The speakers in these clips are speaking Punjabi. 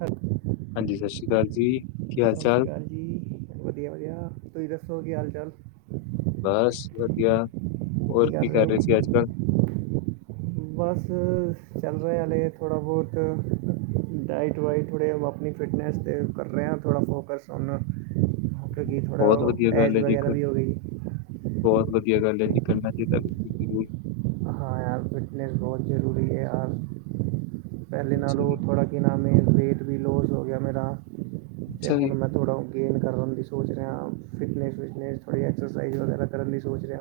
ਹਾਂਜੀ। ਹਾਂਜੀ ਸਤਿ ਸ਼੍ਰੀ ਅਕਾਲ ਜੀ, ਕੀ ਹਾਲ -ਚਾਲ? ਅਕਾਲ ਜੀ, ਵਧੀਆ -ਵਧੀਆ ਤੁਸੀਂ ਦੱਸੋ ਕੀ ਹਾਲ -ਚਾਲ? ਬਸ ਵਧੀਆ। ਹੋਰ ਕੀ ਕਰ ਰੇ ਸੀ ਅੱਜ ਕਾੱਲ? ਬਸ ਚੱਲ ਰਏ ਆ ਹਾਲੇ ਥੋੜਾ ਬੋਤ ਡਾਈਟ-ਵਾਈਟ ਥੋੜਾ ਜੇਆ ਆਪਣੀ ਫਿਟਨੈਸ 'ਤੇ ਕਰ ਰਏ ਆਂ ਥੋੜਾ ਫੋਕਸ ਹੁਨ। ਕਿਉਕਿ ਥੋੜਾ ਬਹੁਤ ਓ ਐਜ ਵਗੈਰਾ ਵੀ ਹੋ ਗਈ। ਬੋਹੋਤ ਵਧੀਆ ਗੱਲ ਏ ਜੀ, ਕਰਨਾ ਚਾਹੀਦਾ ਬਿਲਕੁਲ ਜਰੂਰ। ਹਾਂ ਯਾਰ ਫਿਟਨੈਸ ਬੋਤ ਜਰੂਰੀ ਐ ਆ, ਪੈਲੇ ਅੱਛਾ ਨਾਲੋ ਜੀ ਥੋੜਾ ਤੇ ਨਾਲੇ ਵੇਟ ਵੀ ਲੋਸ ਹੋ ਗਿਆ ਮੇਰਾ ਤੇ ਅੱਛਾ ਜੀ ਹੁਣ ਮੈ ਥੋੜਾ ਗੇਨ ਕਰਨ ਦੀ ਸੋਚ ਰੇਆਂ, ਫਿਟਨੈਸ-ਫਿਟਨੈਸ ਥੋੜੀ ਐਕਸਸਾਈਜ ਵਗੈਰਾ ਕਰਨ ਦੀ ਸੋਚ ਰੇਆਂ।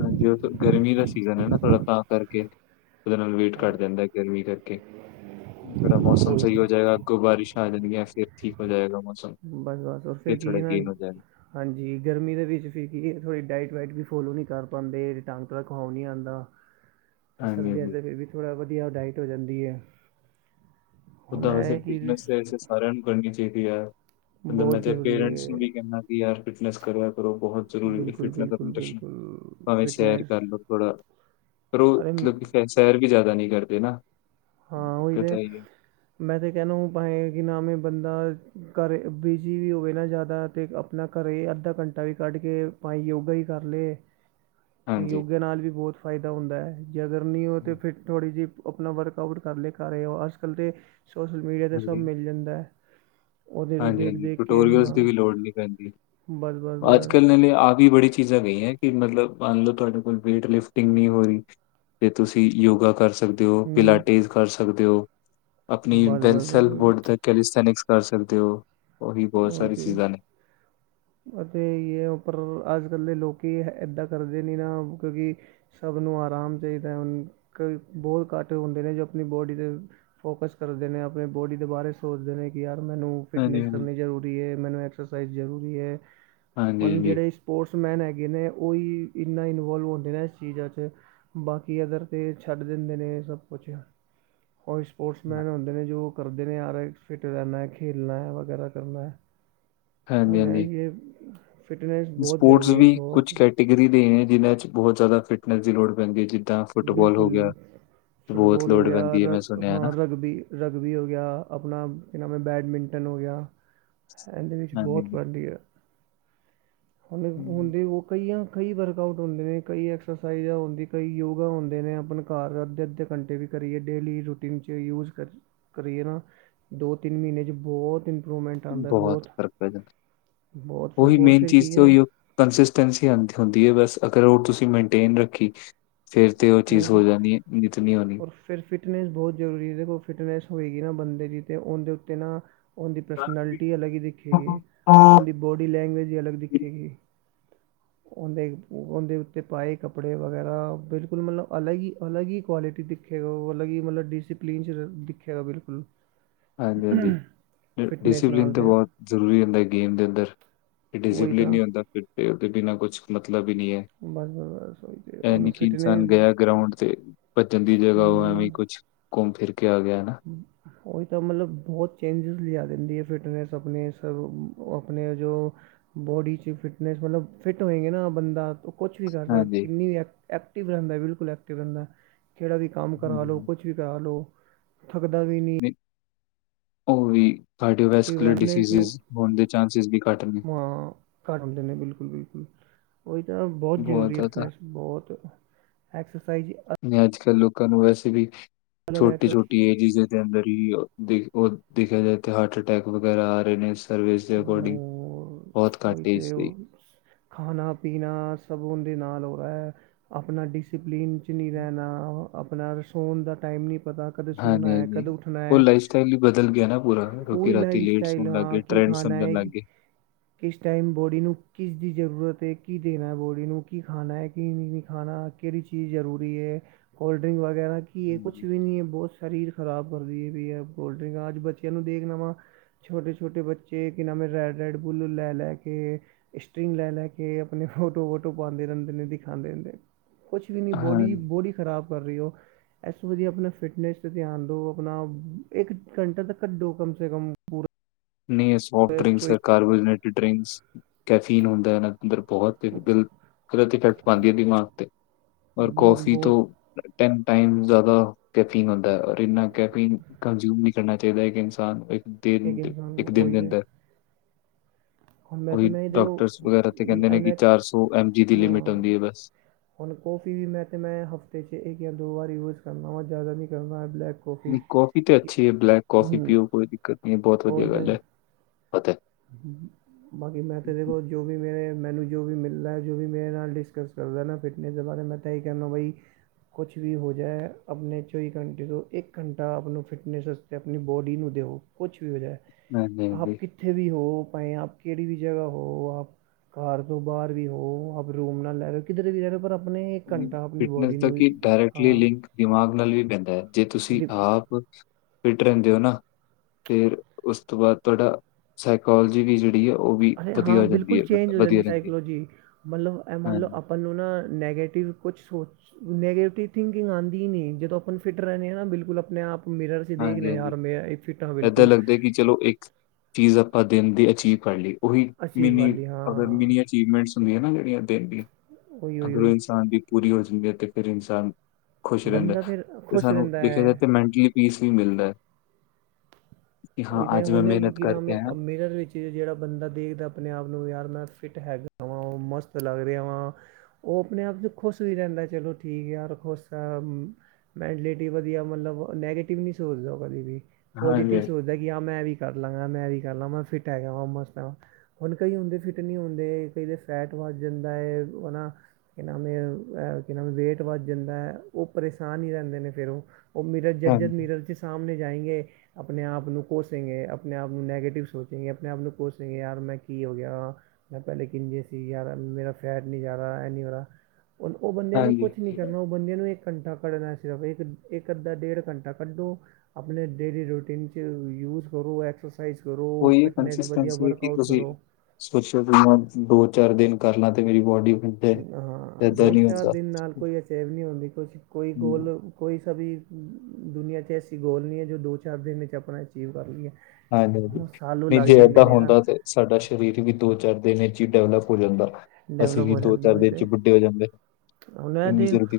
ਹਾਂਜੀ ਓ ਤਾਂ ਗਰਮੀ ਦਾ ਸੀਜਨ ਐ ਨਾ ਥੋੜਾ ਤਾਂ ਕਰਕੇ ਏਦੇ ਨਾਲ ਵੇਟ ਤਾਂ ਘੱਟ ਜਾਦੈ, ਗਰਮੀ ਕਰਕੇ। ਥੋੜਾ ਮੌਸਮ ਸਈ ਉਹੀ ਹੋ ਜਾਏਗਾ, ਅੱਗੋ ਬਾਰਿਸ ਆ ਜਾਣਗੀਆਂ ਫੇਰ ਠੀਕ ਹੋ ਜਾਏਗਾ ਮੌਸਮ। ਬਸ-ਬਸ ਫੇਰ ਫਿਰ ਕਿ ਥੋੜਾ ਏ ਨੈ ਗੇਨ ਹੋ ਜਾਏਗਾ ਹਾਂਜੀ ਗਰਮੀ ਦੇ ਵਿੱਚ ਫਿਰ ਕੀ ਏ ਥੋੜੀ ਡਾਇਟ ਵਾਈਟ ਵੀ ਫੋਲੋ ਨੀ ਕਰ ਪਾਂਦੇ [unintelligible] ਨੀ ਆਂਦਾ। ਹਾਂਜੀ ਸਰਦੀਆਂ 'ਚ ਹਾਂਜੀ ਫੇਰ ਵੀ, ਵੀ ਥੋੜਾ ਵਧੀਆ ਡਾਇਟ ਹੋ ਜਾਂਦੀ ਐ। ਓਦਾਂ ਵੈਸੇ ਫਿਟਨੈਸ ਐ ਵੈਸੇ ਸਾਰੇਆਂ ਨੂੰ ਈ ਕਰਨੀ ਚਾਈਦੀ ਐ। ਮਤਲਬ ਮੈ ਬਹੁਤ ਤੇ ਜ਼ਰੂਰੀ ਪੇਰੈਂਟਸ ਨੂੰ ਹੈ ਵੀ ਕੈਨਾਂ ਕਿ ਯਾਰ ਫਿਟਨੈਸ ਕਰਿਆ ਕਰੋ ਬੋਹੋਤ ਜਰੂਰੀ ਏ ਬਿਲਕੁਲ ਫਿਟਨੈਸ ਬਿਲਕੁਲ ਆਪਨੀ [unintelligible] ਬਿਲਕੁਲ ਭਾਵੇ ਸੈਰ ਫਿਟਨੈਸ ਕਰ ਲੋ ਥੋੜਾ ਪਰ ਓ ਅਰੇ ਮਤਲਬ ਕਿ ਖ਼ੈਰ ਸੈਰ ਵੀ ਜਾਦਾ ਨੀ ਕਰਦੇ ਨਾ। ਹਾਂ ਓਈ ਦਿੱਕਤ ਤੇ ਆਈ ਹੈ ਮੈਂ ਤੇ ਕੈਨਾ [unintelligible] ਕੀ ਨਾਮ ਏ ਬੰਦਾ ਘਰ ਬਿਜ਼ੀ ਵੀ ਹੋਵੇ ਨਾ ਜਿਆਦਾ ਤੇ ਅਪਣਾ ਘਰੋਂ ਈ ਅੱਧਾ ਘੰਟਾ ਵੀ ਕੱਢ ਕੇ ਭਾਏ ਯੋਗਾ ਈ ਕਰ ਲੇ। ਫੇਰ ਹਾਂਜੀ ਯੋਗਾ ਨਾਲ ਵੀ ਬੋਤ ਫਾਇਦਾ ਹੁੰਦਾ ਹੈ। ਜੇ ਅਗਰ ਨੀ ਹੋਏ ਤੇ ਫਿਰ ਥੋੜੀ ਜੀ ਅਪਣਾ ਵਰਕ ਕਵਰ ਕਰ ਲੇ, ਕਰ ਰਏ ਓ, ਅੱਜ-ਕਾੱਲ ਤੇ ਸੋਸ਼ਲ ਮੀਡੀਆ 'ਤੇ ਸਭ ਮਿਲ ਜਾਦੈ। ਹਾਂਜੀ-ਹਾਂਜੀ ਟਟੋਰੀਅਲਸ ਹਾਂ ਦੀ ਵੀ ਲੋੜ ਨੀ ਪੈਦੀ। ਬਸ ਬਸ ਬਸ ਆਜ-ਕੱਲ ਨਾਲੇ ਆ ਵੀ ਬੜੀ ਚੀਜ ਆ ਗਈ ਐ ਕਿ ਮਤਲਬ ਮੰਨ ਲੋ ਤੁਆਡੇ ਕੋਲ ਵੇਟ ਲਿਫਟਿੰਗ ਨੀ ਹੋ ਰੀ ਤੇ ਤੁਸੀ ਯੋਗਾ ਕਰ ਸਕਦੇ ਓ, ਹੂੰ ਪਿਲਾਟੇਜ਼ ਕਰ ਸਕਦੇ ਓ। ਆਪਣੀ ਬਸ ਬਸ ਬਸ ਪੈਨਸਲ ਉਹੀ ਬੋਰਡ ਤੇ ਕੈਲੀਸਥੈਨਿਕਸ ਕਰ ਸਕਦੇ ਓ। ਹੋਰ ਵੀ ਬੋਹੋਤ ਉਹੀ ਸਾਰੀ ਤੇ ਚੀਜਾ ਨੇ ਅਤੇ ਯੇ ਉਪਰ ਆਜ-ਕੱਲ ਦੇ ਲੋਕੀ ਇਹ ਐਦਾਂ ਕਰਦੇ ਨੇ ਨਾ ਕਿਉਕਿ ਸ਼ਭ ਨੂੰ ਆਰਾਮ ਚਾਈਦੈ ਹੁਣ। ਕਈ ਬੋਤ ਘੱਟ ਹੁੰਦੇ ਨੇ ਜੋ ਆਪਣੀ ਬੋਡੀ ਦੇ ਫੋਕਸ ਕਰਦੇ ਨੇ, ਆਪਣੇ ਬੋਡੀ ਦੇ ਬਾਰੇ ਸੋਚਦੇ ਨੇ ਕਿ ਯਾਰ ਮੈਨੂੰ ਹਾਂਜੀ ਫਿਟਨੈਸ ਹਾਂਜੀ ਕਰਨੀ ਜਰੂਰੀ ਏ, ਮੈਨੂੰ ਐਕਸਰਸਾਈਜ਼ ਜ਼ਰੂਰੀ ਏ। ਹਾਂਜੀ ਹੁਣ ਹਾਂਜੀ ਜੜੇ ਸਪੋਰਟਸ ਮੈਨ ਹੈਗੇ ਨੇ ਓਹੀ ਇੰਨਾ ਇਨਵੋਲਵ ਹੁੰਦੇ ਨੇ ਏਸ ਚੀਜਾਂ 'ਚ ਬਾਕੀ ਅਗਰ ਕੋਈ ਛੱਡ ਦਿੰਦੇ ਨੇ ਏ ਸਭ ਕੁਛ ਓਈ ਸਪੋਰਟਸਮੈਨ ਹੁੰਦੇ ਨੇ ਜੋ ਕਰਦੇ ਨੇ ਆਰ ਐ ਫਿੱਟ ਕਰਨੈ, ਖੇਲਨੈ ਵਗੈਰਾ ਕਰਨੈ, ਹਾਂਜੀ ਹੁਨ ਹਾਂਜੀ ਐਹੀ ਏ, ਫਿਟਨਸ ਬੋਤ ਜਰੂਰੀ ਏ, ਬੋਤ ਤਿਗਰੀ ਦੇ ਲੀ ਜਿਨਾ 'ਚ ਬੋਹੋਤ ਜਿਆਦਾ ਫਿਟਨੈਸ ਦੀ ਲੋੜ ਪੈਂਦੀ ਏ ਜ ਬਿਲਕੁਲ ਬਹੁਤ ਫੁਟਬਾਲ ਹੋ ਲੋੜ ਗਿਆ ਪੈਂਦੀ ਹੈ ਮੈਂ ਰਗ ਸੁਣਿਆ ਹੈ ਨਾ ਹ ਰਗਬੀ ਰਗਬੀ ਹੋ ਗਿਆ, ਆਪਣਾ ਕਿ ਨਾਮ ਏ ਬੈਡਮਿੰਟਨ ਹੋ ਗਿਆ ਹੈਦੇ ਵਿੱਚ ਹਾਂਜੀ ਬੋਤ ਜੀ ਵਧੀਆ। ਹੂਨ ਲੱਗੇ ਹੂੰ। ਹੁੰਦੇ ਓ ਕਈਆਂ ਕਈ ਵਰਕਆਊਟ ਹੁੰਦੇ ਨੇ, ਕਈ ਐਕਸਰਸਾਈਜ਼ਾਂ ਹੋਂਦੀ, ਕਈ ਯੋਗਾ ਹੋਂਦੇ ਨੇ, ਆਪਣ ਘਾਰ ਅੱਧੇ-ਅੱਧੇ ਘੰਟੇ ਵੀ ਕਰੀਏ ਡੇਲੀ ਰੋਟੀਨ 'ਚ ਯੂਜ ਕਰ ਕਰੀਏ ਨਾ ਦੋ-ਤਿੰਨ ਮਿੰਨ੍ਹੇ 'ਚ ਬੋਹੋਤ ਇੰਪਰੂਵਮੈਂਟ ਆਂਦਾ ਏ ਬਹੁਤ ਬੋਹੋਤ। ਫ਼ਰਕ ਪੈ ਜਾਂਦਾ ਬੋਹਤ ਉਹੀ ਫਰਕ ਔਰ ਮੇਨ ਫਿਰ ਚੀਜ਼ ਕੀ ਤੇ ਹੈ ਉਹੀ ਕੰਸਿਸਟੈਂਸੀ ਹੋਂਦ ਹੁੰਦੀ ਏ ਬਸ, ਅਗਰ ਓ ਪਸੀਨਾ ਇਨਟੇਨ ਰੱਖੀ ਫੇਰ ਤੇ ਓ ਉਹੀ ਚੀਜ਼ ਤਾਂ ਹੋ ਜਾਣੀ ਏ ਨਿੱਤ ਨੀ ਆਓਣੀ। ਔਰ ਫਿਰ ਫਿਟਨੈਸ ਬੋਹਤ ਜ਼ਰੂਰੀ ਦੇਖੋ ਫਿਟਨੈਸ ਹੋਏਗੀ ਨਾ ਬੰਦੇ ਦੀ ਓਦੇ ਉੱਤੇ ਨਾ ਓਦੀਂ ਪਰਸਨੈਲਿਟੀ ਅਲੱਗ ਈ ਦਿਖੇਗੀ ਹਾਂਜੀ ਓਦੀਂ ਬੋਡੀ ਲੈਂਗਵਏਜ ਈ ਅਲੱਗ ਦਿਖੇਗੀ। ਓਂਦੇੰ ਓਂਦੇੰ ਉੱਤੇ ਪਾਏ ਕੱਪੜੇ ਵਗੈਰਾ ਬਿਲ ਕੁਲ ਓ ਮੇਨੂੰ ਅੱਲਗ ਅਲੱਗ ਹੀ ਕੁਆਲਿਟੀ ਦਿਖੇਗਾ ਉਹ ਅਲੱਗ ਹੀ ਮਤਲਬ ਡਿਸਿਪਲੀਨ ਚ ਦਿਖੇਗਾ ਬਿਲਕੁਲ। ਹਾਂਜੀ-ਹਾਂਜੀ ਫਿਟਨੈਸ ਡਿਸਪਿਲਨ ਨਾਲ ਤਾਂ ਅਤੇ ਬੋਹਤ ਜ਼ਰੂਰੀ ਹੁੰਦਾ ਗੇਮ ਦੇ ਅੰਦਰ। ਉਹੀ ਡਿਸਿਪਿਲਨ ਤਾਂ ਨੀ ਹੁੰਦਾ ਫਿਰ ਤੇ ਓਦੇ ਬਿਨਾਂ ਕੁਛ ਮਤਲਬ ਈ ਨੀ ਐ। ਬਸ ਬਸ ਬਸ ਉਹੀ ਤਾਂ ਐ ਉਹਨੂੰ ਨੀ ਕਿ ਫਿਟਨੈਸ ਇਨਸਾਨ ਗਯਾ ਗਰਾਊਂਂਡ ਤੇ। ਪਜਣ ਦੀ ਜਗ੍ਹਾ ਓ ਐਵੇਂ ਕੁਛ ਕੁੰਮ ਫਿਰ ਕੇ ਆ ਗਯਾ ਨਾ। ਹੂ ਉਈ ਤਾਂ ਮਤਲਬ ਬੋਹਤ ਚੇਂਜਿਸ ਲਯਾ ਦਿੰਦੀ ਏ ਫਿਟਨੈਸ ਆਪਣੇ ਸਗੋ ਆਪਣੇ ਜੋ ਬੋਡੀ ਚ ਫਿਟਨਸ ਮਤਲਬ ਫਿੱਟ ਹੋਏਂਗੇ ਨਾ ਬੰਦਾ। ਕੁਛ ਵੀ ਕਰ ਸਕ ਹਾਂਜੀ। ਕਿੰਨੀ ਐਕ ਐਕਟਿਵ ਰੈਂਦਾ ਬਿਲਕੁਲ ਐਕਟਿਵ ਰੈਂਦਾ ਜੇੜਾ ਵੀ ਕੰਮ ਕਰਾ ਲੋ ਹੂੰ, ਕੁਛ ਜਿਤਾ ਲੋ ਥੱਕਦਾ ਵੀ ਨੀ। ਓ ਵੀ ਐਕਟਿਵ ਕਾਰਡੀਓਵੈਸਕੂਲਰ ਰਹਿੰਦੇ ਸੋ ਡਿਸੀਜ਼ਿਸ ਹੋਣ ਦੇ ਚਾਂਸਿਸ ਵੀ ਘੱਟ ਨੇ। ਘਰ ਹੂੰਦੇ ਨੇ ਬਿਲਕੁਲ-ਬਿਲਕੁਲ ਉਈ ਤੇ ਨਾ ਬੋਤ ਬਹੁਤ ਜ਼ਰੂਰੀ ਏ ਜ਼ਿਆਦਾ ਅਪਣੇ ਬੋਤ ਐਕਸਰਸਾਈਜ਼ ਨੇ ਅੱਜ-ਕੱਲ੍ਹ ਲੋਕਾਂ ਨੂੰ ਵੈਸੇ ਵੀ ਅਲੱਗ ਐਕਸਰ ਛੋਟੀ-ਛੋਟ ਕੀ ਏਸ ਅੰਦਰ ਈ ਉਹ ਦੇਖਿਆ ਜਾਏ ਤੇ ਹਾਰਟ ਅਟੈਕ ਵਗੈਰਾ ਆ ਰਹੇ ਨੇ। ਸਰਵਿਸ ਦੇ ਅਕੋਡਿੰਗ ਓਈ ਤੇ ਓ ਖਾਣਾ-ਪੀਣਾ ਸਭ ਓਂਦੇ ਨਾਲ ਹੋਦਾ ਹੈ ਆਪਣਾ ਡਿਸੀਪਲੀਨ ਚ ਨਹੀਂ ਰੈਣਾ ਆਪਣਾ ਰਸੋਣ ਦਾ ਟਾਈਮ ਨੀ ਪਤਾ। ਕਦੇ ਸੋਣਾ ਹੈ ਹਾਂਜੀ-ਹਾਂਜੀ ਕਦੇ ਉੱਠਣਾ ਓ ਹੈ ਲਾਈਫ ਸਟਾਈਲ ਵੀ ਬਦਲ ਗਯਾ ਨਾ ਪੂਰਾ ਲੋਕੀ ਪੂਰੀ ਰਾਤੀ ਲਾਈਫ ਲੇਟ ਸਟਾਈਲ ਸੋਣ ਹਾਂ ਲੱਗਗੇ। ਕੀ ਟ੍ਰੈਂਡ ਖਾਣਾ ਸਮਝਣ ਹੈ ਲੱਗ ਏ। ਕਿਸ ਟਾਈਮ ਬੋਡੀ ਨੂੰ ਕਿਸ ਦੀ ਜ਼ਰੂਰਤ ਏ ਕੀ ਦੇਣਾ ਬੋਡੀ ਨੂੰ ਕੀ ਖਾਣਾ ਕੀ ਨੀ ਖਾਣਾ ਕੇੜੀ ਚੀਜ਼ ਜ਼ਰੂਰੀ ਏ ਕੋਲਡ-ਡਰਿੰਕ ਵਗੈਰਾ ਕੀ ਏ ਕੁਛ ਹਮ, ਵੀ ਨੀ ਐ‌ ਬੋਸ ਸਰੀਰ ਖ਼ਰਾਬ ਕਰਦੀ ਪਈ ਐ ਕੋਲਡ ਡਰਿੰਕ ਅੱਜ ਬੱਚਿਆਂ ਨੂੰ ਦੇਖ ਲਵਾਂ ਛੋਟੇ-ਛਟੇ ਬੱਚੇ ਕਿ ਨਾਮਂ ਰੈਡ-ਰੈਡ ਬੂਲ ਲੈ ਲੈ ਕੇ ਸਟਰਿੰਗ ਲੈ-ਲੈ ਕੇ ਆਪਣੇ ਫੋਟੋ-ਵੋਟੋ ਪਾਂਦੇ ਰੈਂਦੇ ਨੇ ਦਿਖਾਂਦੇ ਰੈਂਦੇ ਕੁਛ ਵੀ ਨੀ ਬੋਡੀ ਹਾਂਜੀ। ਬਾਡੀ ਬੋਡੀ ਖਰਾਬ ਕਰ ਰੀ ਓ। ਐਸ ਤੋਂ ਵਧੀਆ ਆਪਣਾ ਫਿਟਨੈਸ ਤੇ ਧਿਆਨ ਦੋ ਆਪਣਾ ਇੱਕ ਘੰਟਾ ਤੇ ਕੱਢੋ ਕਮ ਸੇ ਕਮ ਪੂਰਾ। ਨਹੀਂ ਐ ਸੋਫਟ ਡਰਿੰਕਸ ਸਰਕਾਰ ਵਾਲੀ ਨੈਟ ਡ੍ਰਿੰਕਸ ਕੈਫੀਨ ਹੁੰਦਾ ਐਨ ਅੰਦਰ ਬੋਹਤ ਪਿੱਪਲ ਗਲਤ ਇਫੈਕਟ ਪਾਂਦੀ ਏ ਦਿਮਾਗ ਤੇ ਔਰ ਬਹੁਤ ਕੌਫੀ ਤੋਂ ਬਹੁਤ ਟੈਮ ਟਾਈਮ ਜਾਦਾ ਕੈਫੀਨ ਹੁੰਦਾ ਔਰ ਇੰਨਾ ਕੈਫੀਨ ਕੰਜ਼ਊਮ ਨੀ ਕਰਨਾ ਚਾਇਦਾ ਇੱਕ ਇਨਸਾਨ ਦਿਨ ਏਕ ਦੇ- ਇਨਸਾਨ ਇੱਕ ਦਿਨ ਓਈ ਦੇ ਤੇ ਅੰਦਰ ਮੈਂ ਤਾਂ ਉਹੀ ਮੈਂ ਤੇ ਓ ਡਾਕਟਰਸ ਵਗੈਰਾ ਤੇ ਕਹਿੰਦੇ ਨੇ ਕਿ ਮੈ ਦੀ ਹਾਂ ਲਿਮਿਟ ਹੁੰਦੀ ਹੈ ਬਸ ਹੁਣ ਕੌਫੀ ਵੀ ਮੈਂ ਕਿਹਾ ਮੈਂ ਹਫ਼ਤੇ ਚ ਇੱਕ ਯਾ ਦੋ ਵਾਰ ਯੂਜ ਕਰਨਾ ਵਾ ਜ਼ਿਆਦਾ ਨਹੀਂ ਕਰਨਾ ਹੈ ਬਲੈਕ ਕੌਫੀ ਨਹੀਂ ਕਾੱਫੀ ਤੇ ਅੱਛੀ ਏ ਬਲੈਕ ਕੌਫੀ ਹੂੰ ਪੀਓ ਕੋਈ ਦਿੱਕਤ ਨੀ ਐ ਬੋਹਤ ਵਧੀਆ ਉਹੀ ਤਾਂ ਗੱਲ ਐ। ਬਾਕੀ ਮੈਂ ਤੇ ਦੇਖੋ ਜੋ ਵੀ ਮੇਰੇ ਮੈਨੂੰ ਜੋ ਵੀ ਮਿਲਦਾ ਜੋ ਵੀ ਮੇਰੇ ਨਾਲ ਡਿਸਕਸ ਕਰਦਾ ਨਾ ਫਿਟਨੈਸ ਦੇ ਬਾਰੇ ਮੈਂ ਤਾਂ ਐਹੀ ਕਹਿੰਦਾ ਬਈ ਕੁਛ ਵੀ ਹੋ ਜਾਏ ਆਪਣੇ ਚੌਵੀ ਘੰਟੇ ਤੋਂ ਇੱਕ ਘੰਟਾ ਆਪ ਨੂੰ ਫਿਟਨੈਸਸਤੇ ਆਪਣੀ ਬੋਡੀ ਨੂੰ ਦੇਓ। ਕੁਛ ਵੀ ਹੋ ਜਾਏ ਨਹੀਂ ਆਪ ਨਹੀਂ ਕਿੱਥੇ ਵੀ ਹੋ ਭਾਵੇਂ ਆਪ ਕਿਹੜੀ ਵੀ ਜਗਾ ਹੋ ਆਪ ਘਰ ਤੋਂ ਬਾਹ ਵੀ ਹੋ ਆਪ ਰੂਮ ਨਾਲ ਲੈ ਰਹੇ ਹੋ ਕਿੱਧਰ ਵੀ ਰਹਿ ਰਹੇ ਹੋ ਪਰ ਆਪਣੇ ਇੱਕ ਘੰਟਾ ਆਪਣੀ ਫਿਟਨੈਸ ਬੋਡੀ ਦਾ ਨੂੰ ਕੀ ਡਾਇਰੈਕਟਲੀ ਹਾਂ ਲਿੰਕ ਦਿਮਾਗ ਨਾਲ ਵੀ ਪੈਂਦਾ ਹੈ ਜੇ ਤੁਸੀਂ ਡਿ ਆਪ ਫਿੱਟ ਰਹਿੰਦੇ ਹੋ ਨਾ ਫਿਰ ਉਸ ਤੋਂ ਬਾਦ ਤੁਹਾਡਾ ਸਾਈਕੋਲੋਜੀ ਵੀ ਜਿਹੜੀ ਆ ਅਰੇ ਹਾਂ ਬਿਲਕੁਲ ਚੇਂਜ ਹੋ ਜਾਂਦੀ ਸਾਈਕਲੋਜੀ ਮਤਲਬ ਐ ਹੈ ਮਨ ਲੋ ਹਾਂਜੀ ਅਪ ਆਪ ਨੂੰ ਨਾ ਨੈਗੇਟਿਵ ਕੁਛ ਸੋਚ ਨੈਗੇਟਿਵ ਥਿੰਕਿੰਗ ਆਂਦੀ ਨੀ ਜਦੋਂ ਆਪਾਂ ਫਿੱਟ ਰਹਿੰਦੇ ਹਾਂ ਨਾ ਬਿਲਕੁਲ ਆਪਣੇ ਆਪ ਮਿਰਰ ਅਸੀ ਦੇਖ ਹਾਂਜੀ ਰਹੇ ਆ ਹਾਂਜੀ ਯਾਰ ਮੈਂ ਫਿਟ ਹਾਂ ਏਦਾਂ ਬਿਲਕੁਲ। ਲੱਗਦਾ ਕਿ ਚਲੋ ਇੱਕ ਚੀਜ਼ ਆਪਾਂ ਦਿਨ ਦੀ ਅਚੀਵ ਕਰ ਲਈਏ ਉਹੀ ਅਚੀਵ ਮਿੰਨੀ ਵਾਲੀ। ਅਗਰ ਹਾਂ ਮਿਨੀ ਅਚੀਵਮੈਂਟਸ ਹੁੰਦੀਆਂ ਨਾ ਜਿਹੜੀਆਂ ਦਿਨ ਦੀ ਉਹੀ ਉਹੀ ਅਗਰ ਓ ਉਹੀ ਇਨਸਾਨ ਦੀ ਪੂਰੀ ਹੋ ਜਾਂਦੀ ਹੈ ਤੇ ਫਿਰ ਇਨਸਾਨ ਖੁਸ਼ ਰਹਿੰਦਾ ਬੰਦਾ ਫਿਰ ਤੇ ਖੁਸ਼ ਸਾਨੂੰ ਰਹਿੰਦਾ ਦੇਖਿਆ ਜਾ ਹੈ, ਤਾਂ ਮੈਂਟਲੀ ਪੀਸ ਵੀ ਮਿਲਦਾ। ਕਿ ਹਾਂ ਉਹੀ ਤੇ ਅੱਜ ਮੈਂ ਹੁਣ ਮਿਹਨਤ ਕੀ ਨਾਮ ਕਰਕੇ ਹੈ ਆਇਆ ਅ ਮਿਰਰ ਵਿੱਚ ਜਿਹੜਾ ਬੰਦਾ ਦੇਖਦਾ ਆਪਣੇ ਆਪ ਨੂੰ ਯਾਰ ਮੈਂ ਫਿੱਟ ਹੈਗਾ ਵਾ ਉਹ ਮਸਤ ਲੱਗ ਰਿਹਾ ਵਾ। ਉਹ ਆਪਣੇ ਆਪ ਚ ਖੁਸ਼ ਵੀ ਰਹਿੰਦਾ ਚਲੋ ਠੀਕ ਆ ਯਾਰ ਖੁਸ਼ ਆ। ਮੈਂਟਲਿਟੀ ਵਧੀਆ ਮਤਲਬ ਨੈਗੇਟਿਵ ਨੀ ਸੋਚਦਾ ਕਦੇ ਵੀ ਪੋਜ਼ਟਿਵ ਹਾਂਜੀ ਮਤਲਬ ਕਿ ਆ ਮੈਂ ਵੀ ਕਰ ਲਾ ਮੈਂ ਵੀ ਕਰ ਲਾ ਮੈਂ ਫਿੱਟ ਹੈਗਾ ਵਾ ਮਸਤ ਆ। ਹੁਣ ਕਈ ਹੁੰਦੇ ਫਿੱਟ ਨੀ ਹੁੰਦੇ ਕਈ ਦੇ ਫੈਟ ਵੱਧ ਜਾਂਦਾ ਹੈ ਹਨਾ। ਕਿ ਨਾਮ ਏ ਕੀ ਨਾਮ ਵੇਟ ਵੱਧ ਜਾਂਦਾ ਉਹ ਪਰੇਸ਼ਾਨ ਹੀ ਰਹਿੰਦੇ ਨੇ ਫੇਰ ਉਹ। ਉਹ ਮਿਰਲ ਹਾਂਜੀ ਜੱਜਦ ਮਿਰਲ ਦੇ ਸਾਹਮਣੇ ਜਾਏਗੇ ਆਪਣੇ ਆਪ ਨੂੰ ਕੋੋਸੇਗੇ, ਆਪਣੇ ਆਪ ਨੂੰ ਨੈਗੇਟਿਵ ਸੋਚੇਗੇ, ਆਪਣੇ ਆਪ ਨੂੰ ਕੋਸੇਗੇ ਯਾਰ ਮੈਂ ਕੀ ਹੋ ਗਿਆ। ਮੈਂ ਪਹਿਲੇ ਹੀ ਕਹਿੰਦੇ ਸੀ ਯਾਰਾ ਮੇਰਾ ਫੈਟ ਨੀ ਜਾ ਰਹਾ ਏਹ ਨੀ ਹੋ ਰਹਾ। ਉਹ ਬੰਦਿਆਂ ਨੂੰ ਕੁਛ ਨੀ ਹਾਂਜੀ ਕਰਨਾ ਉਹ ਬੰਦੇ ਨੂੰ ਇੱਕ ਘੰਟਾ ਕੱਢਣਾ ਸਿਰਫ ਇੱਕ-ਇੱਕ ਅੱਧਾ ਡੇਢ ਘੰਟਾ ਕੱਢੋ ਆਪਣੇ ਡੇਲੀ ਰੋਟੀ ਦਿਨ ਚ ਯੂਜ਼ ਕਰੋ ਐਕਸਰਸਾਈਜ਼ ਕਰੋ ਉਹੀ ਫਿਟਨੈਸ ਵਧੀਆ ਕੰਸਿਸਟੈਂਸੀ ਹੈ ਕਿ ਵਰਕਆਊਟ ਤੁਸੀਂ ਕਰੋ। ਸੋਚੋ ਤੇ ਮੈਂ ਦੋ, ਚਾਰ ਦਿਨ ਕਰਲਾਂ ਤੇ ਮੇਰੀ ਬੋਡੀ ਹੈ ਹਾਂ ਏਦਾਂ ਦੋ, ਨਹੀਂ ਚਾਰ ਹੁੰਦਾ ਦਿਨ ਨਾਲ ਕੋਈ ਅਚੀਵ ਨੀ ਹੁੰਦੀ ਕੁਛ ਕੋਈ ਗੋਲ ਹਮ, ਕੋਈ ਸਭ ਦੁਨੀਆ ਚ ਐਸੀ ਗੋਲ ਨੀ ਹੈ ਜੋ ਦੋ, ਚਾਰ ਦਿਨ ਵਿੱਚ ਆਪਣਾ ਅਚੀਵ ਕਰ ਲਈਏ ਹਾਂਜੀ ਹਾਂਜੀ ਸਾਲੋ ਨਹੀਂ ਲੱਗ ਜੇ ਜਾਂਦੇ ਏਦਾਂ ਨੇ ਯਾਰ। ਹੁੰਦਾ ਤੇ ਸਾਡਾ ਸਰੀਰ ਵੀ ਦੋ, ਚਾਰ ਦਿਨ ਦਿਨ ਵਿਚ ਹੀ ਡਿਵਲਪ ਹੋ ਜਾਂਦਾ। ਅਸੀ ਡਿਵੈਲਪ ਵੀ ਹੋ ਦੋ, ਜਾਂਦਾ ਚਾਰ ਦਿਨ ਤੇ ਚ ਬੁੱਢੇ ਹੋ ਜਾਂਦੇ ਕਿੰਨੀ ਜ਼ਲਦੀ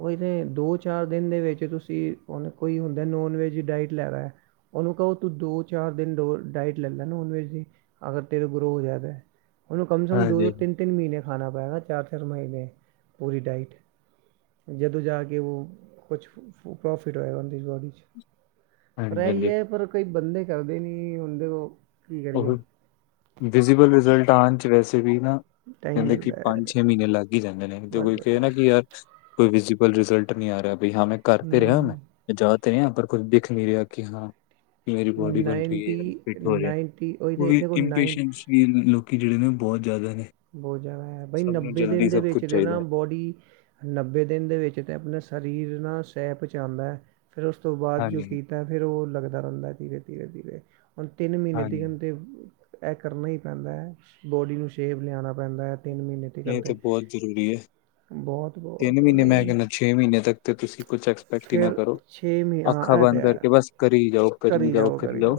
ਓਈ ਤੇ ਦੋ ਚਾਰ ਦਿਨ ਦੇ ਵਿੱਚ ਤੁਸੀਂ ਹੁਣ ਕੋਈ ਹੁੰਦਾ ਨੋਨ ਵੈੱਜ ਡਾਇਟ ਲੈਰਾ। ਉਹਨੂੰ ਕਹੋ ਤੂੰ ਦੋ, ਚਾਰ ਦਿਨ ਡੋ ਡਾਇਟ ਲੈਲੈ ਨੋਨ ਵੈਜ ਦੀ ਅਗਰ ਤੇਰੇ ਗਰੋਅ ਹੋ ਜਾਏ ਤੇ। ਕਮ ਸਮਮ ਦੋ ਦੋ ਹਾਂਜੀ ਤਿੰਨ ਤਿੰਨ ਮਹੀਨੇ ਖਾਣਾ ਪਏਗਾ ਚਾਰ-ਚਾਰ ਮਹੀਨੇ ਪੂਰੀ ਡਾਈਟ। ਜਦੋਂ ਜਾ ਕੇ ਉਹ ਕੁਛ ਪ੍ਰੋਫਿਟ ਹੋਏਗਾ ਉਹ ਦੀ ਬੋਡੀ ਚ। ਪਰ ਇਹੀ ਹਾਂਜੀ ਏ ਪਰ ਕਈ ਬੰਦੇ ਕਰਦੇ ਨੀ ਹੁਣ ਦੇ ਵਿਜ਼ੀਬਲ ਰਿਜ਼ਲਟ ਆਣ ਚ ਵੈਸੇ ਵੀ ਨਾ ਟਾਈਮ ਕਹਿੰਦੇ ਕਿ ਲੱਗਦਾ ਹੈ ਪੰਜ-ਛੇ ਮਹੀਨੇ ਲੱਗ ਲਗ ਹੀ ਜਾਂਦੇ ਨੇ ਤੇ ਬਸ ਕੋਈ ਬਸ ਕਿ ਨਾ ਬਸ ਕਿ ਯਾਰ ਕੋਈ ਵਿਜੀ਼ਬਲ ਰਿਜਲਟ ਨੀ ਆ ਰਿਹਾ ਬਈ ਹਾਂ ਮੈਂ ਕਰ ਤੇ ਰਿਹਾ ਹੂੰ ਮੈਂ। ਜਾ ਤੇ ਰਿਹਾ ਪਰ ਕੁਝ ਦਿਖ ਨੀ ਰਿਹਾ ਕਿ ਹਾ ਮੇਰੀ ਬੋਡੀ ਬਣ ਰਹੀ ਹੈ ਫਿਟ ਹੋ ਰਿਹਾ। ਉਹੀ ਉਹ ਤੇ ਵੀ ਦੇਖੋ ਇੰਪੇਸ਼ੈਂਸਲੀ ਲੋਕੀ ਜਿਹੜੇ ਨੇ ਬੌਤ ਜਾਦਾ ਨੇ। ਬਹੁਤ ਜਾਦਾ ਹੈ ਬਈ ਸਭ ਨੂੰ ਨੱਬੇ ਦਿਨ ਜਲਦੀ ਦੇ ਸਭ ਕੁਝ ਵਿੱਚ ਦੇ ਚਾਹੀਦਾ ਨਾ ਹੈ। ਬੋਡੀ ਨੱਬੇ ਦਿਨ ਦੇ ਵਿੱਚ ਤੇ ਆਪਣੇ ਸਰੀਰ ਨਾਲ ਸੈ ਪਹੁੰਚਾਉਂਦਾ ਫਿਰ ਉਸ ਤੋਂ ਬਾਦ ਜੋ ਹਾਂਜੀ ਕਿ ਤਾਂ ਫਿਰ ਉਹ ਲੱਗਦਾ ਰਹਿੰਦਾ ਧੀਰੇ-ਧੀਰੇ, ਧੀਰੇ ਹੁਣ ਤਿੰਨ ਮਹੀਨੇ ਦੀ ਹਾਂਜੀ ਹੰਦੇ ਇਹ ਕਰਨਾ ਹੀ ਪੈਂਦਾ ਬੋਡੀ ਨੂੰ ਸ਼ੇਪ ਲਿਆਉਣਾ ਪੈਂਦਾ ਏ ਤਿੰਨ ਮਹੀਨੇ ਨਹੀਂ, ਏ ਤੇ ਬੋਤ ਜ਼ਰੂਰੀ ਏ। ਬਹੁਤ ਤਿੰਨ ਬਹੁਤ ਉਹ ਮਹੀਨੇ ਮੈਂ ਨਹੀਂ ਹੈ ਕੈਹਦਾ ਛੇ ਮਹੀਨੇ ਤੱਕ ਤੇ ਤੁਸੀਂ ਕੁਛ ਐਕਸਪੈਕਟ ਹੀ ਨਾ ਫਿਰ ਕਰੋ। ਮਹੀਨੇ ਹਾਂ ਅੱਖਾਂ ਇਹ ਤਾਂ ਬੰਦ ਹੈ ਕਰਕੇ, ਬਸ ਕਰੀ ਜਾਓ, ਕਰੀ ਜਾਓ, ਕਰੀ ਜਾਓ।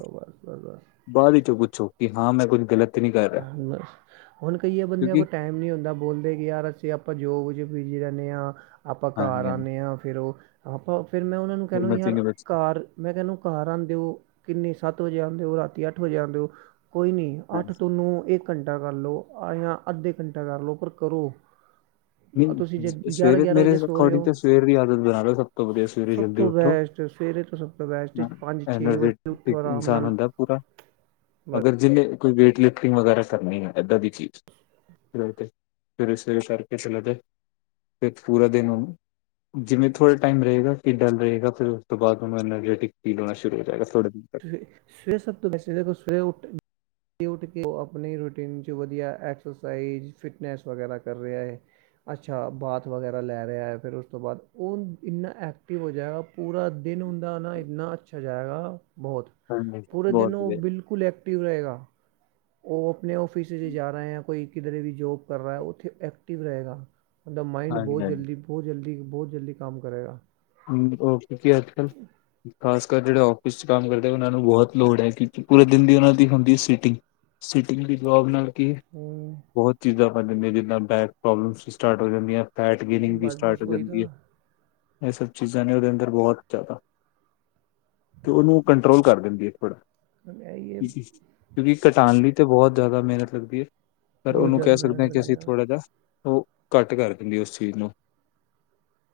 ਬਾਦ ਵਿੱਚ ਚੋਂ ਪੁੱਛੋ, ਕਿ ਹਾਂ ਮੈਂ ਕੁੱਝ ਗਲਤ ਨਹੀਂ ਕਰ ਰਿਹਾ ਬਸ, ਹੁਣ ਕਈਆ ਬੰਦਿਆਂ ਕਿਉਂਕਿ ਕੋਲ ਟੈਮ ਨੀ ਹੁੰਦਾ। ਬੋਲਦੇ, ਕਿ ਯਾਰ ਅਸੀਂ ਆਪਾਂ ਜੋਬ ਵਿੱਚ ਬਿਜੀ ਰੈਹਨੇ ਆਂ, ਆਪਾਂ ਘਰ ਹਾਂਜੀ ਹਾਂਜੀ ਆਂਦੇ ਹਾਂ, ਫਿਰ ਉਹ ਆਪਾਂ ਫੇਰ ਮੈਂ ਓਹਨਾਂ ਨੂੰ ਕੈਹਨਾ ਵੀ ਹਿੰਮਤ ਹੀ ਯਾਰ ਨਹੀਂ ਬਚਦੀ ਘਰ ਮੈਂ ਕਿਆ ਏਹਨੂੰ ਘਰ ਆਂਦੇ ਓ, ਕਿੰਨੇ ਸੱਤ ਵਜੇ ਆਂਦੇ ਓ, ਰਾਤੀ ਅੱਠ ਵਜੇ ਆਂਦੇ ਓ, ਕੋਈ ਨੀ ਅੱਠ ਨੂੰ ਇੱਕ ਘੰਟਾ ਕਰ ਲੋ ਜਾਂ ਅੱਧੇ ਘੰਟਾ ਕਰ ਲਓ, ਪਰ ਕਰੋ। ਆ ਤੁਸੀਂ ਜੇ ਨਈ ਗਿਆਰਾਂ ਸਵੇਰੇ ਗਿਆਰਾਂ ਮੇਰੇ ਵਜੇ ਸੋ ਰਹੇ ਅਕੋਰਡਿੰਗ ਹੋ ਤੋਂ ਸਵੇਰ ਦੀ ਆਦਤ ਬਣਾ ਲਓ। ਸਭ ਤੋਂ ਵਧੀਆ ਸਵੇਰੇ ਸਭ ਜਲਦੀ ਤੋਂ ਉੱਠੋ। ਬੈਸਟ ਸਵੇਰੇ ਤੋਂ ਸਭ ਤੋਂ ਬੈਸਟ ਪੰਜ ਛੇ ਐਨਰਜੀ ਵਜੇ ਉੱਠੋ ਟਿਕ ਆਰਾਮ ਇਨਸਾਨ ਨਾਲ ਹੁੰਦਾ ਪੂਰਾ। ਬਸ ਅਗਰ ਜੀਹਨੇ ਕੋਈ ਵੇਟ ਲਿਫਟਿੰਗ ਵਗੈਰਾ ਕਰਨੀ ਹੈ, ਏਦਾਂ ਦੀ ਚੀਜ਼। ਫ ਸਵੇਰੇ-ਸਵੇਰੇ ਕਰਕੇ ਚਲੇ ਜਾ, ਫਿਰ ਪੂਰਾ ਦਿਨ ਓਨੂੰ ਜਿਵੇਂ ਥੋੜ੍ਹਾ ਟਾਈਮ ਰਹੇਗਾ ਕਿ ਡਰ ਰਹੇਗਾ, ਫੇਰ ਓਸ ਤੋਂ ਬਾਦ ਓਨੂੰ ਐਨਰਜੈਟਿਕ ਫੀਲ ਹੋਣਾ ਸ਼ੁਰੂ ਹੋ ਜਾਏਗਾ ਥੋੜੇ ਦਿਨ। ਤੱਕ ਸਵੇ ਸਭ ਤੋਂ ਬੈਸੇਟ ਏ, ਸਵੇਰੇ ਉੱਠ ਉੱਠ ਕੇ ਓ ਆਪਣੀ ਰੂਟੀਨ ਚ ਵਧੀਆ ਐਕਸਰਸਾਈਜ਼ ਫਿਟਨੈਸ ਵਗੈਰਾ ਕਰ ਰਿਹਾ ਏ। ਅੱਛਾ, ਬਾਥ ਵਗੈਰਾ ਲੈ ਰਿਹਾ ਏ, ਫੇਰ ਉਸ ਤੋਂ ਬਾਅਦ ਉਹ ਇੰਨਾ ਐਕਟਿਵ ਹੋ ਜਾਏਗਾ। ਪੂਰਾ ਦਿਨ ਹੁੰਦਾ ਆ ਨਾ, ਏਨਾ ਅੱਛਾ ਜਾਏਗਾ। ਬਹੁਤ ਹਾਂਜੀ ਪੂਰੇ ਦਿਨ ਬਹੁਤ ਓ ਵਧੀਆ ਬਿਲਕੁਲ ਐਕਟਿਵ ਰਹੇਗਾ। ਓ ਆਪਣੇ ਔਫਿਸ 'ਚ ਜਾ ਰਹੇ ਆ ਕੋਈ ਕਿਧਰੇ ਵੀ ਜੋਬ ਕਰ ਰਿਹਾ ਉੱਥੇ ਐਕਟਿਵ ਰਹੇਗਾ। ਮਤਲਬ, ਮਾਈੰਡ ਹਾਂਜੀ ਬੋਤ ਹਾਂਜੀ ਜਲਦੀ, ਬੋਤ ਜਲਦੀ, ਬੋਤ ਜਲਦੀ ਕੰਮ ਕਰੇਗਾ। ਹੂੰ, ਹੋਰ ਅੱਜ ਕਲ ਖਾਸ ਕਰ ਜੇਹੜੇ ਆਫਿਸ ਚ ਕੰਮ ਕਰਦੇ, ਓਹਨਾਂ ਨੂੰ ਬੋਤ ਲੋੜ ਹੈ, ਕਿਉਂਕਿ ਪੂਰੇ ਦਿਨ ਦੀ ਓਨਾਂ ਦੀ ਹੁੰਦੀ ਹੈ ਸੀਟਿੰਗ। ਸਿਟਿੰਗ ਵੀ ਜਵਾਬ ਨਾਲ ਕਿ ਹੂੰ, ਬਹੁਤ ਚੀਜ਼ਾਂ ਬਣ ਜਾਂਦੀਆਂ, ਜਿੱਦਾਂ ਬੈਕ ਪ੍ਰੋਬਲਮਸ ਵੀ ਸਟਾਰਟ ਹੋ ਜਾਂਦੀਆਂ। ਫੈਟ ਗੇਨਿੰਗ ਵੀ ਬਸ ਸਟਾਰਟ ਬਸ ਹੋ ਉਹੀ ਜਾਂਦੀ ਹੈ, ਤਾਂ ਏਹ ਸਭ ਚੀਜ਼ਾਂ ਨੇ ਓਦੇ ਅੰਦਰ ਬਹੁਤ ਤੇ ਓਨੂੰ ਕੰਟਰੋਲ ਕਰ ਦਿੰਦੀ ਹੈ, ਥੋੜਾ ਇਹੀ ਹੈ ਕਿਉਂਕਿ ਘਟਾਣ ਲਈ ਤਾਂ ਬੋਤ ਜ਼ਿਆਦਾ ਮੇਹਨਤ ਲੱਗਦੀ ਹੈ। ਪਰ ਬਹੁਤ ਓਨੂੰ ਕੈਹ ਜ਼ਿਆਦਾ ਸਕਦੇ ਮਿਹਨਤ ਹਾਂ ਕਿ ਲੱਗਦੀ ਅਸੀਂ ਆ ਥੋੜ੍ਹਾ ਜਿਹਾ, ਓ ਘੱਟ ਕਰ ਦਿੰਦੇ ਓਸ ਚੀਜ਼ ਨੂੰ।